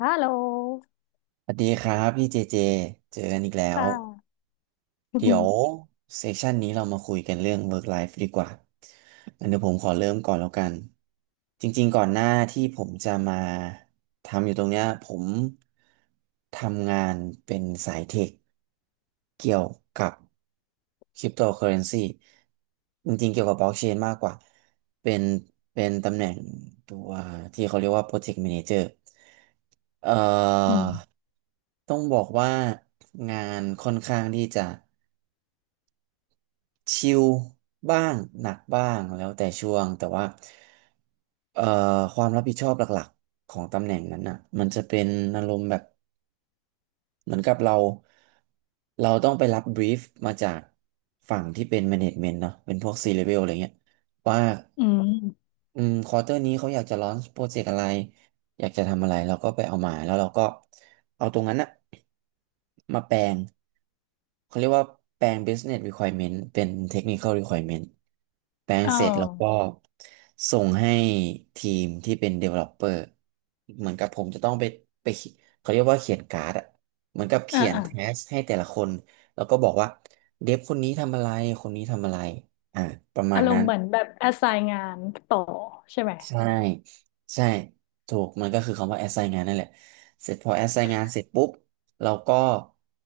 ฮัลโหลสวัสดีครับพี่เจเจ เจอกันอีกแล้คว่ะอืเดี๋ยมวเซสชันนี้เรามาคุยกันเรื่อง work life ดีกว่าอันเดี๋ยวผมขอเริ่มก่อนแล้วกันจริงๆก่อนหน้าที่ผมจะมาทำอยู่ตรงเนี้ยผมทำงานเป็นสายเทคเกี่ยวกับคริปโตเคอเรนซีจริงๆเกี่ยวกับบล็อกเชนมากกว่าเป็นเป็นตำแหน่งตัวที่เขาเรียกว่า Project Manager เอ่อือมต้องบอกว่างานค่อนข้างที่จะชิลบ้าง หนักบ้างแล้วแต่ช่วงแต่ว่า เอ่อความรับผิดชอบหลักๆของตำแหน่งนั้นน่ะ มันจะเป็นอารมณ์แบบ เหมือนกับเรา เราต้องไปรับบรีฟมาจากฝั่งที่เป็นแมเนจเมนต์เนาะเป็นพวกซีเลเวลอะไรเงี้ยว่า อืมอืมควอเตอร์นี้เขาอยากจะลอนโปรเจกต์อะไรอยากจะทำอะไรเราก็ไปเอามาแล้วเราก็เอาตรงนั้นอะมาแปลงเขาเรียกว่าแปลง business requirement เป็น technical requirement แปลงเออเสร็จแล้วก็ส่งให้ทีมที่เป็น developer เหมือนกับผมจะต้องไปไปเขียเขาเรียกว่าเขียนการ์ดอะเหมือนกับอ่าเขียนอ่าแทสให้แต่ละคนแล้วก็บอกว่าเดฟคนนี้ทำอะไรคนนี้ทำอะไรอ่าประมาอาณรนั้มน ณ์เหมือนแบบแอสไซน์งานต่อใช่ไหมใช่ใช่ถูกมันก็คือคำว่า assign งานนั่นแหละเสร็จพอ assign งานเสร็จปุ๊บเราก็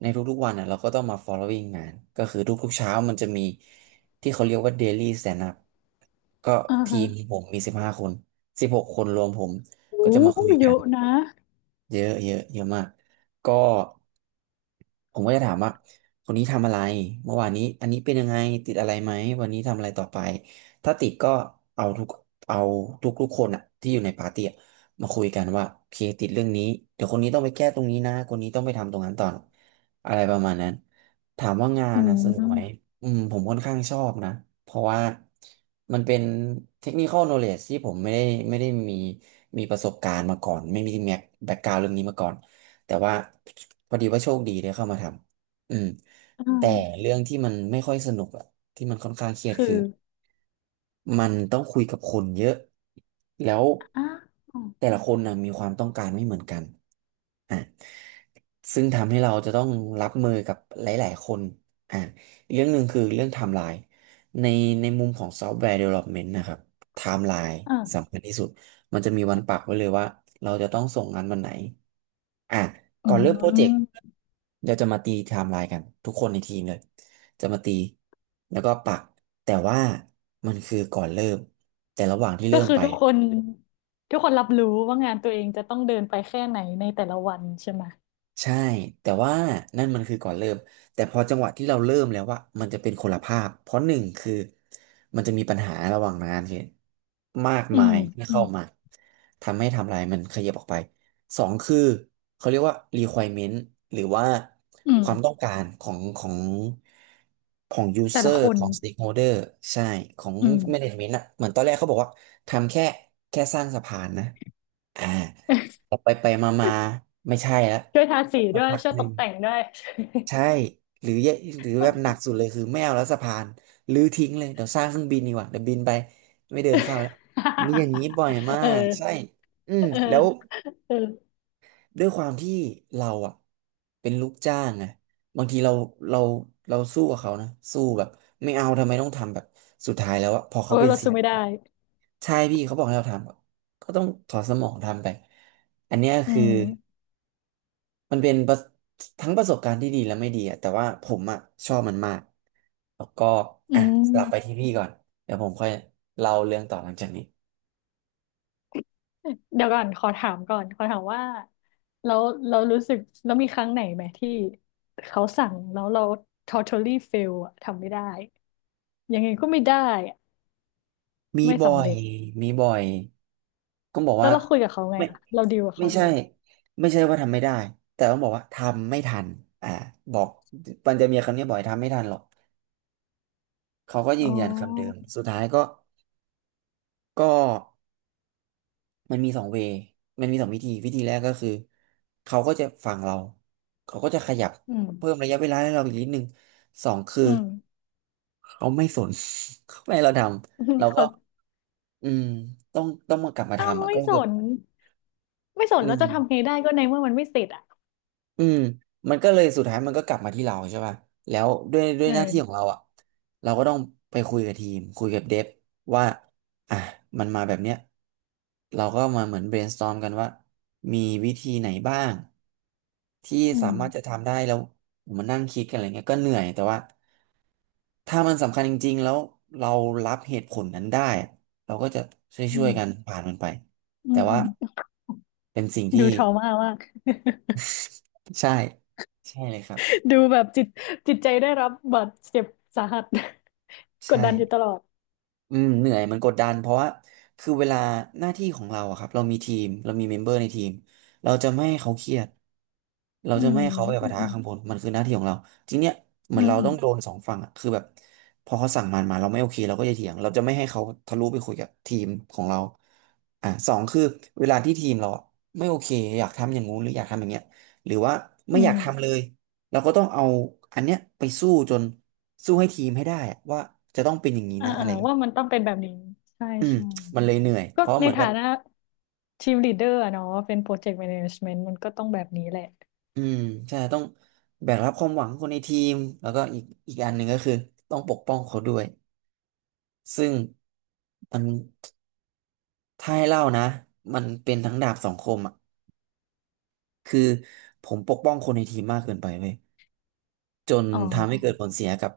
ในทุกๆวันอ่ะเราก็ต้องมา following งานก็คือทุกๆเช้ามันจะมีที่เขาเรียกว่า daily stand up ก็อ่าทีฮะมผมมี15 คน16 คนรวมผมก็โอ้จะมาคุยเยกันอะนะเยอะเยอะเยอะมากก็ ผมก็จะถามว่าคนนี้ทำอะไรเมื่อวานนี้อันนี้เป็นยังไงติดอะไรไหมวันนี้ทำอะไรต่อไปถ้าติดก็เอาทุกเอาทุกทุกคนอะที่อยู่ในปาร์ตี้อะมาคุยกันว่าโอเคติดเรื่องนี้เดี๋ยวคนนี้ต้องไปแก้ตรงนี้นะคนนี้ต้องไปทำตรงนั้นต่อนะอะไรประมาณนั้นถามว่างาอืนอะสนุกไหมมอืมผมค่อนข้างชอบนะเพราะว่ามันเป็น technical knowledge ที่ผมไม่ได้มีประสบการณ์มาก่อนไม่มีแบ็กกราวเรื่องนี้มาก่อน แต่ว่าพอดีว่าโชคดีได้เข้ามาทำอ่แต่าเรื่องที่มันไม่ค่อยสนุกอะที่มันค่อนข้างเครียดคือคือ มันต้องคุยกับคนเยอะ แล้วอ่าแต่ละคนนะมีความต้องการไม่เหมือนกันอ่ะซึ่งทำให้เราจะต้องรับมือกับหลายๆคนอ่ะอีกเรื่องหนึ่งคือเรื่องไทม์ไลน์ในในมุมของซอฟต์แวร์ Development นะครับไทม์ไลน์อ่าสำคัญที่สุด มันจะมีวันปักไว้เลยว่าเราจะต้องส่งงานวันไหนอ่ะอืก่อนเริ่มโปรเจกต์มเดี๋ยวจะมาตีไทม์ไลน์กันทุกคนในทีมเลย จะมาตีแล้วก็ปักแต่ว่ามันคือก่อนเริ่มแต่ระหว่างที่ก็เริ่มคือไป ทุกคนรับรู้ว่างานตัวเองจะต้องเดินไปแค่ไหนในแต่ละวันใช่ไหมใช่แต่ว่านั่นมันคือก่อนเริ่มแต่พอจังหวะที่เราเริ่มแล้วว่ามันจะเป็นคนละภาพเพราะหนึ่งคือมันจะมีปัญหาระหว่างงานคือมากอืมามยที่อืเข้ามมาทำให้ทำลายมันขยับออกไปสองคือเขาเรียกว่า requirement หรือว่าอืคมวามต้องการของของ แต่ละ user คนของ stakeholder ใช่ของ อืม management อ่ะเหมือนตอนแรกเขาบอกว่าทำแค่สร้างสะพานนะอ่าไปไปมาไม่ใช่แล้ว ช่วยทาสีสัด้กวยพักช่วยหตนึ่กงแต่งด้วย ใช่หรือแย่หรือแบบหนักสุดเลยคือไม่เอาแล้วสะพานรื้อทิ้งเลยเดี๋ยวสร้างเครื่องบินดีกว่าเดี๋ยวบินไปไม่เดินข้ามแล้วมีอย่างนี้บ่อยมาเอกใช่ออืมเออแล้วเออด้วยความที่เราอ่ะเป็นลูกจ้างไงบางทีเราเราสู้กับเขานะสู้แบบไม่เอาทำไมต้องทำแบบสุดท้ายแล้วอะพอโอ้เขายเป็นเราสิ่สู้งไม่ได้อะใช่พี่เขาบอกให้เราทำอะก็ต้องถอดสมองทำไปอันเนี้ยอืคือ มมันเป็นประทั้งประสบการณ์ที่ดีและไม่ดีอะแต่ว่าผมอะชอบมันมากแล้วก็อือ่ะสลับไปมที่พี่ก่อนเดี๋ยวผมค่อยเล่าเรื่องต่อหลังจากนี้เดี๋ยวก่อนขอถามก่อนขอถามว่าแล้วเรารู้สึกแล้วมีครั้งไหนไหมที่เขาสั่งแล้วเรา totally fail อะทำไม่ได้ยังไงก็ไม่ได้อะมีไม่บ่อสำยเร็จมีบ่อยก็บอกแล้ว่าวเราคุยกับเขาไงไม่อะเราดีลกับไม่เขาใช่ไงไม่ใช่ว่าทำไม่ได้ แต่ต้องบอกว่าทำไม่ทันอ่าบอกมันจะมีคำนี้บ่อยทำไม่ทันหรอก เขาก็ยือ๋นยันคำเดิอม สุดท้ายก็ มันมีสองเวย์มันมีสองวิธีวิธีแรกก็คือเขาก็จะฟังเราเขาก็จะขยับอืมเพิ่มระยะเวลาให้เราอีกนิดนึงสองคืออืมเขาไม่สน เขาไม่ให้เราทำเราเขาก็อืมต้องมากลับมาเอ้าทำอ่ะไม่ก็สคือนไม่สนอืแล้วจะทำม ไงได้ก็ในเมื่อมันไม่เสร็จอ่ะอืมมันก็เลยสุดท้ายมันก็กลับมาที่เราใช่ป่ะแล้วด้วยด้วเอยหน้าที่ของอเราอ่ะเราก็ต้องไปคุยกับทีมคุยกับเดฟว่าอ่ะมันมาแบบเนี้ยเราก็มาเหมือน brainstorm กันว่ามีวิธีไหนบ้างที่อืสามมารถจะทำได้แล้วมานั่งคิดกันอะไรเงี้ยก็เหนื่อยแต่ว่าถ้ามันสำคัญจริงๆแล้วเรารับเหตุผลนั้นได้เราก็จะชอื่วยมๆกันผ่านมันไปอืแต่มอืว่าม เป็นสิ่งดูที่ทรมามากใช่ใช่เลยครับดูแบบจิตใจได้รับบาดเจ็บสาหัส กดใช่ ดันอยู่ตลอดอืมเหนื่อยมันกดดันเพราะว่าคือเวลาหน้าที่ของเราอะครับเรามีทีมเรามีเมมเบอร์ในทีมเราจะไม่ให้เขาเครียดเราอืจะไม่มให้เขาไปอืปะทะมข้างบนมันคือหน้าที่ของเราทีเนี้ยเหมือือนมเราต้องโดนสองฝั่งอะคือแบบพอเขาสั่งมันมาเราไม่โอเคเราก็จะเถียงเราจะไม่ให้เขาทะลุไปคุยกับทีมของเราอ่ะสองคือเวลาที่ทีมเราอะไม่โอเคอยากทำอย่างงู้นหรืออยากทำอย่างเงี้ยหรือว่าอืไม่อยากมทำเลยเราก็ต้องเอาอันเนี้ยไปสู้จนสู้ให้ทีมให้ได้อะว่าจะต้องเป็นอย่างนี้อ่านะอะอ่าไร ว่ามันต้องเป็นแบบนี้ใช่อืมใช่มันเลยเหนื่อยก็เพราะในเหมือนกัฐาบนะทีมลีดเดอร์อะเนาะเป็นโปรเจกต์แมเนจเมนต์มันก็ต้องแบบนี้แหละอืมใช่ต้องแบกรับความหวังคนในทีมแล้วก็อีกอันหนึ่งก็คือต้องปกป้องเขาด้วยซึ่งมันถ้าให้เล่านะมันเป็นทั้งดาบสองคมอ่ะคือผมปกป้องคนในทีมมากเกินไปเว้ยจนอ๋ทำให้เกิดอผลเสียกับ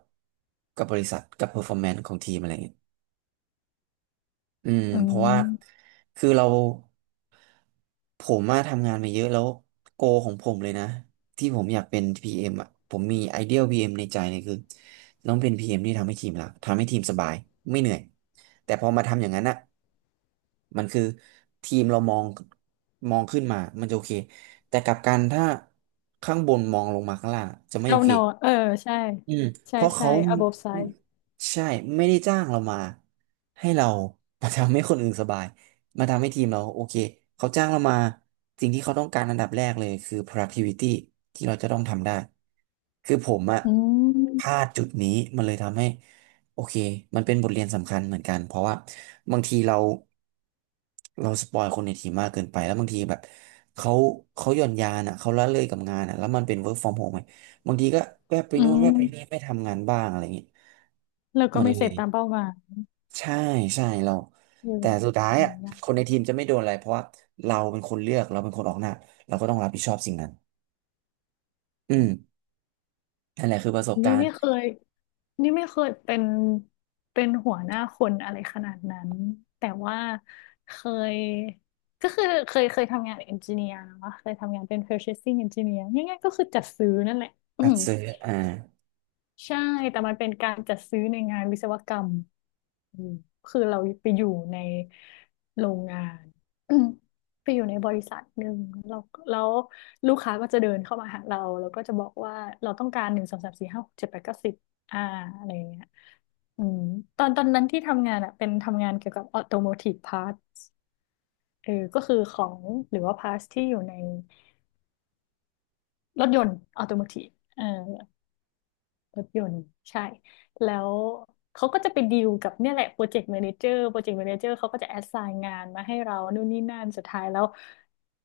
บริษัทกับ performance ของทีมอะไรเงี้ย อืมอืเพราะว่ามคือเราผมมาทำงานมาเยอะแล้วโกของผมเลยนะที่ผมอยากเป็น PM อมอ่ะผมมีไอเดีย PM ในใจเลยคือต้องเป็น PM ที่ทำให้ทีมรักทำให้ทีมสบายไม่เหนื่อยแต่พอมาทำอย่างนั้นอ่ะมันคือทีมเรามองมองขึ้นมามันจะโอเคแต่กลับกันถ้าข้างบนมองลงมาข้างล่างจะไม่โอเจ้าเค หนอเออใช่อืมเพใช่ราะใช่ เขา above side ใช่ไม่ได้จ้างเรามาให้เรามาทำให้คนอื่นสบายมาทำให้ทีมเราโอเคเขาจ้างเรามาสิ่งที่เขาต้องการอันดับแรกเลยคือ productivity ที่เราจะต้องทำได้คือผมอะอืพลามดจุดนี้มันเลยทำให้โอเคมันเป็นบทเรียนสำคัญเหมือนกันเพราะว่าบางทีเราสปอยคนในทีมมากเกินไปแล้วบางทีแบบเขาหย่อนยานอะเขาละเลยกับงานอะแล้วมันเป็น work from home ไง บางทีก็แวบไปอืนู่นแวบมไปนี่ไม่ทำงานบ้างอะไรอย่างงี้แล้วก็มันไม่เสเลร็จยตามเป้าหมายใช่ใช่เราอืมแต่สุดท้ายอย่าอ่ะงเงี้ย คนในทีมจะไม่โดนอะไรเพราะว่าเราเป็นคนเลือกเราเป็นคนออกหน้าเราก็ต้องรับผิดชอบสิ่งนั้นอืมนั่นแหละคือประสบนี่การไม่ณ์เคยนี่ไม่เคยเป็นหัวหน้าคนอะไรขนาดนั้นแต่ว่าเคยก็คือเคยทำงานเอนจิเนียร์นะเคยทำงานเป็น purchasing engineer ง่ายๆก็คือจัดซื้อนั่นแหละ อั ดซื้ออ่าใช่แต่มันเป็นการจัดซื้อในงานวิศวกรรมอืมคือเราไปอยู่ในโรงงาน ไปอยู่ในบริษัทหนึ่งเราแล้วลูกค้าก็จะเดินเข้ามาหาเราแล้วก็จะบอกว่าเราต้องการหนึ่งสองสามสี่ห้าหกเจ็ดแปดเก้าสิบอ่าอะไรอย่างเงี้ยอืมตอนนั้นที่ทำงานอ่ะเป็นทำงานเกี่ยวกับออโตโมทีฟพาร์ทเออก็คือของหรือว่าพาร์ทที่อยู่ในรถยนต์ออโตโมทีฟเออ รถยนต์ใช่แล้วเขาก็จะไปดีลกับเนี่ยแหละโปรเจกต์แมเนเจอร์โปรเจกต์แมเนเจอร์เขาก็จะแอสไซน์งานมาให้เรานู่นนี่นั่นสุดท้ายแล้ว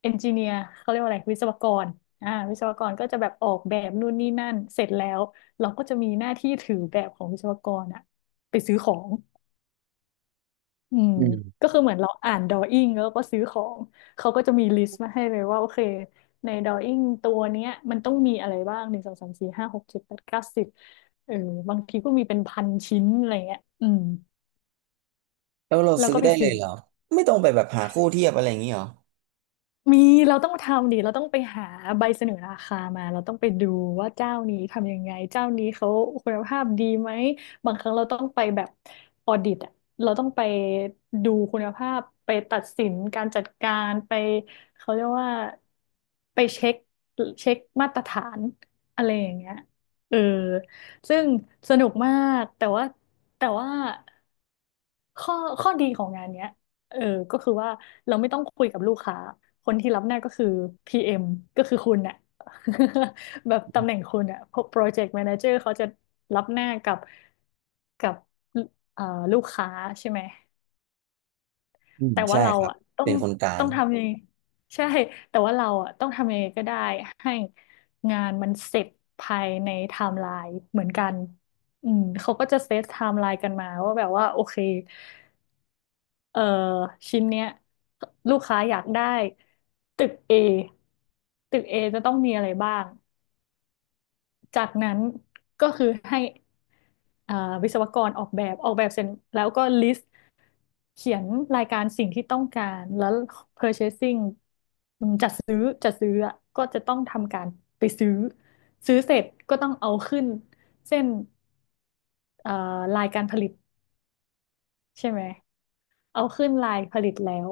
เอนจิเนียร์เขาเรียกว่าอะไรวิศวกรวิศวกรก็จะแบบออกแบบนู่นนี่นั่นเสร็จแล้วเราก็จะมีหน้าที่ถือแบบของวิศวกรอะไปซื้อของ อืมอืมก็คือเหมือนเราอ่านดอออิง g แล้วก็ซื้อของเขาก็จะมีลิสต์มาให้เลยว่าโอเคในดอออิงตัวเนี้ยมันต้องมีอะไรบ้างหนึ่งสองสามสี่ห้าหกเจ็ดแปดเก้าสิบเออบางทีก็มีเป็นพันชิ้นอะไรเงี้ยอืมแล้วเราแล้วซื้อก็ไปได้เลซื้อ ยเหรอไม่ต้องไปแบบหาคู่เทียบอะไรอย่างนี้เหรอมีเราต้องทำดิเราต้องไปหาใบเสนอราคามาเราต้องไปดูว่าเจ้านี้ทำยังไงเจ้านี้เขาคุณภาพดีไหมบางครั้งเราต้องไปแบบออดิตอะเราต้องไปดูคุณภาพไปตัดสินการจัดการไปเขาเรียกว่าไปเช็คเช็คมาตรฐานอะไรอย่างเงี้ยเออซึ่งสนุกมากแต่ว่า ข้อข้อดีของงานเนี้ยเออก็คือว่าเราไม่ต้องคุยกับลูกค้าคนที่รับหน้าก็คือ PM ก็คือคุณน่ะ แบบตำแหน่งคุณน่ะ Project Manager เขาจะรับหน้ากับกับเอ่อลูกค้าใช่ไหมอืมแต่ว่าใช่เราครับอ่ะต้อเป็งนคนกลาต้งองทำยังไงใช่แต่ว่าเราอ่ะต้องทำยังไงก็ได้ให้งานมันเสร็จภายในไทม์ไลน์เหมือนกันอืมเขาก็จะเซตไทม์ไลน์กันมาว่าแบบว่าโอเค เอ่อชิ้นเนี้ยลูกค้าอยากได้ตึก A ตึก A จะต้องมีอะไรบ้างจากนั้นก็คือให้อ่าวิศวกรออกแบบออกแบบเสร็จแล้วก็ลิสต์เขียนรายการสิ่งที่ต้องการแล้ว purchasing อืมจัดซื้ออะก็จะต้องทำการไปซื้อซื้อเสร็จก็ต้องเอาขึ้นเส้นเอ่อลายการผลิตใช่ไหมเอาขึ้นลายผลิตแล้ว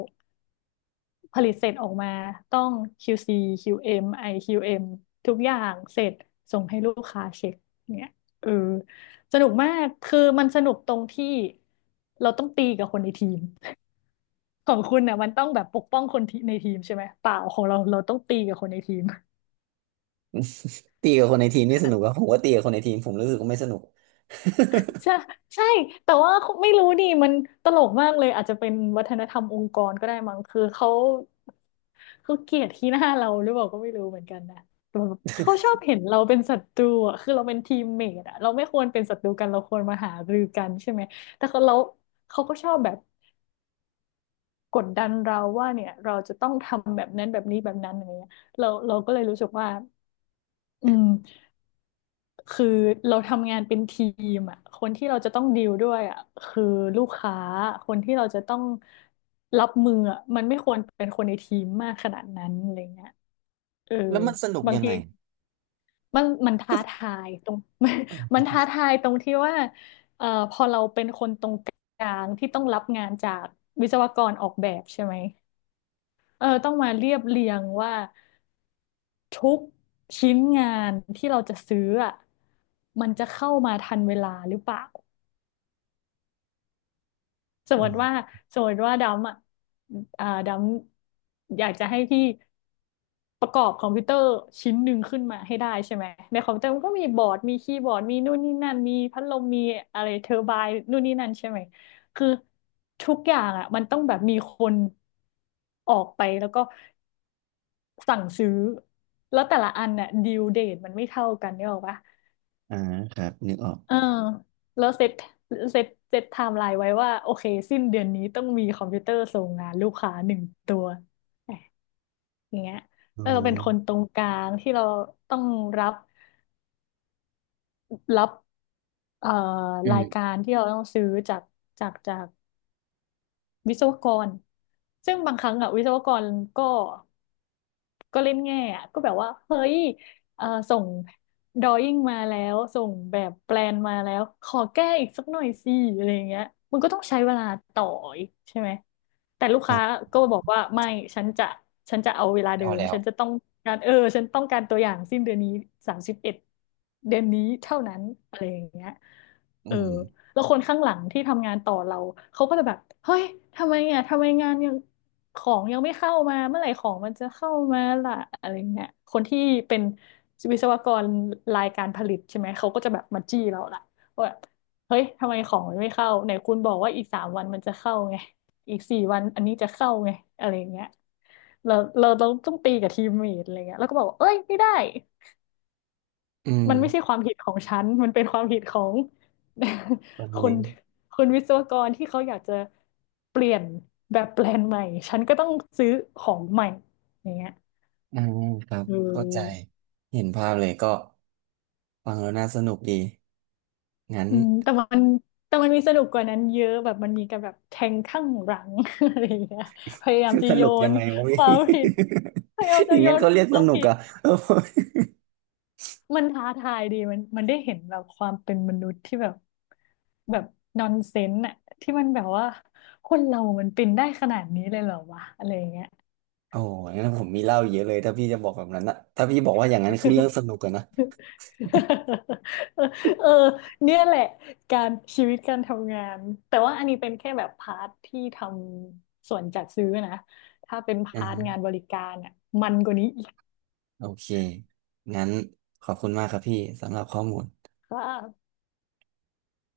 ผลิตเสร็จออกมาต้อง QC QM IQM ทุกอย่างเสร็จส่งให้ลูกค้าเช็คเนี่ยเออสนุกมากคือมันสนุกตรงที่เราต้องตีกับคนในทีมของคุณเนี่ยมันต้องแบบปกป้องคนที่ในทีมใช่ไหมเปล่าของเราเราต้องตีกับคนในทีม ตีกับคนในทีมนี่สนุกอะผมว่าตีกับคนในทีมผมรู้สึกว่าไม่สนุกใช่ใช่แต่ว่าไม่รู้ดิมันตลกมากเลยอาจจะเป็นวัฒนธรรมองค์กรก็ได้มั้งคือเขาเกลียดขี้หน้าเราหรือเปล่าก็ไม่รู้เหมือนกันนะแต่แบบเขาชอบเห็นเราเป็นศัตรูอ่ะคือเราเป็นทีมเมทอ่ะเราไม่ควรเป็นศัตรูกันเราควรมาหารือกันใช่ไหมแต่เขาเราเขาก็ชอบแบบกดดันเราว่าเนี่ยเราจะต้องทำแบบนั้นแบบนี้แบบนั้นอะไรเงี้ยเราก็เลยรู้สึกว่าอืม คือเราทำงานเป็นทีมอ่ะคนที่เราจะต้องดีลด้วยอ่ะคือลูกค้าคนที่เราจะต้องรับมืออ่ะมันไม่ควรเป็นคนในทีมมากขนาดนั้นอะไรเงี้ยเออแล้วมันสนุกบางยังทีไงมันท้าทายตรง มัน อ๋ มัอนท้าทายตรงที่ว่าพอเราเป็นคนตรงกลางที่ต้องรับงานจากวิศวกรออกแบบใช่ไหมเออต้องมาเรียบเรียงว่าทุกชิ้นงานที่เราจะซื้ออะมันจะเข้ามาทันเวลาหรือเปล่า สมมอ๋อติว่าสมมติว่าดำอ่ะอ่าดำอยากจะให้พี่ประกอบคอมพิวเตอร์ชิ้นหนึ่งขึ้นมาให้ได้ใช่ไหมในคอมพิวเตอร์มันก็มีบอร์ดมีคีย์บอร์ดมีนู่นนี่นั่นมีพัดลมมีอะไรเทอร์ไบน์นู่นนี่นั่นใช่ไหมคือทุกอย่างอ่ะมันต้องแบบมีคนออกไปแล้วก็สั่งซื้อแล้วแต่ละอันน่ะดิวเดทมันไม่เท่ากันเนี่ยหรอกปะ อ่าครับนึกออกเออแล้วเซตไทม์ไลน์ไว้ว่าโอเคสิ้นเดือนนี้ต้องมีคอมพิวเตอร์ส่งงานลูกค้าหนึ่งตัวแหมอย่างเงี้ยอ๋อ แล้วเราเป็นคนตรงกลางที่เราต้องรับรับเอ่อรายการที่เราต้องซื้อจากจากจากวิศวกรซึ่งบางครั้งอะวิศวกรก็ ก็เล่นแง่อะก็แบบว่าเฮ้ยส่งดรอยิ่งมาแล้วส่งแบบแปลนมาแล้วขอแก้อีกสักหน่อยสิอะไรอย่างเงี้ยมันก็ต้องใช้เวลาต่ออีกใช่ไหมแต่ลูกค้าอ่ะก็บอกว่าไม่ฉันจะฉันจะเอาเวลาเดิเอามแล้วฉันจะต้องการเออฉันต้องการตัวอย่างสิ้นเดือนนี้31เดือนนี้เท่านั้นอะไรอย่างเงี้ยอืเออมแล้วคนข้างหลังที่ทำงานต่อเราเขาก็จะแบบเฮ้ยทำไมอ่ะทำไมงานยัง ของยังไม่เข้ามาเมื่อไหร่ของมันจะเข้ามาล่ะอะไรเงี้ยคนที่เป็นวิศวกรรายการผลิตใช่ไหมเขาก็จะแบบมาจี้เราล่ะว่าแบบเฮ้ยทำไมของมันไม่เข้าไหนคุณบอกว่าอีก3 วันมันจะเข้าไงอีก4 วันอันนี้จะเข้าไงอะไรเงี้ยเราต้องตีกับทีมเมทอะไรเงี้ยแล้วก็บอกว่าเอ้ยไม่ได้ อืมมันไม่ใช่ความผิดของฉัน มันเป็นความผิดของ แบบ คนี้นคนวิศวกรที่เขาอยากจะเปลี่ยนแบบแปลนใหม่ ฉันก็ต้องซื้อของใหม่อย่างเงี้ยอ่าครับอืเข้าใจมเห็นภาพเลยก็ฟังแล้วน่าสนุกดีงั้น อืมแต่มันมีสนุกกว่านั้นเยอะแบบมันมีการแบบแทงข้างหลัง อะไรอย่างเงี้ยพยายามจะ สโยนุกยันงไงวะ คพี่ วามผิดพยายาม อจะย่างโยงั้นก็นเขาคเรียกสวามนุกผิด อ่ะ เออมันท้าทายดีมันมันได้เห็นแบบความเป็นมนุษย์ที่แบบแบบนอนเซนส์อะที่มันแบบว่าคนเรามันเป็นได้ขนาดนี้เลยเหรอวะอะไรอย่างเงี้ย โอ้โหงั้นผมมีเล่าเยอะเลยถ้าพี่จะบอกแบบนั้นนะถ้าพี่บอกว่าอย่างนั้นคือเรื่องสนุกกันนะ เออเนี่ยแหละการชีวิตการทำงานแต่ว่าอันนี้เป็นแค่แบบพาร์ทที่ทำส่วนจัดซื้อนะถ้าเป็นพาร์ทงาอ่านบริการอ่ะมันกว่านี้อีก โอเคงั้นขอบคุณมากครับพี่สำหรับข้อมูล ค่ะ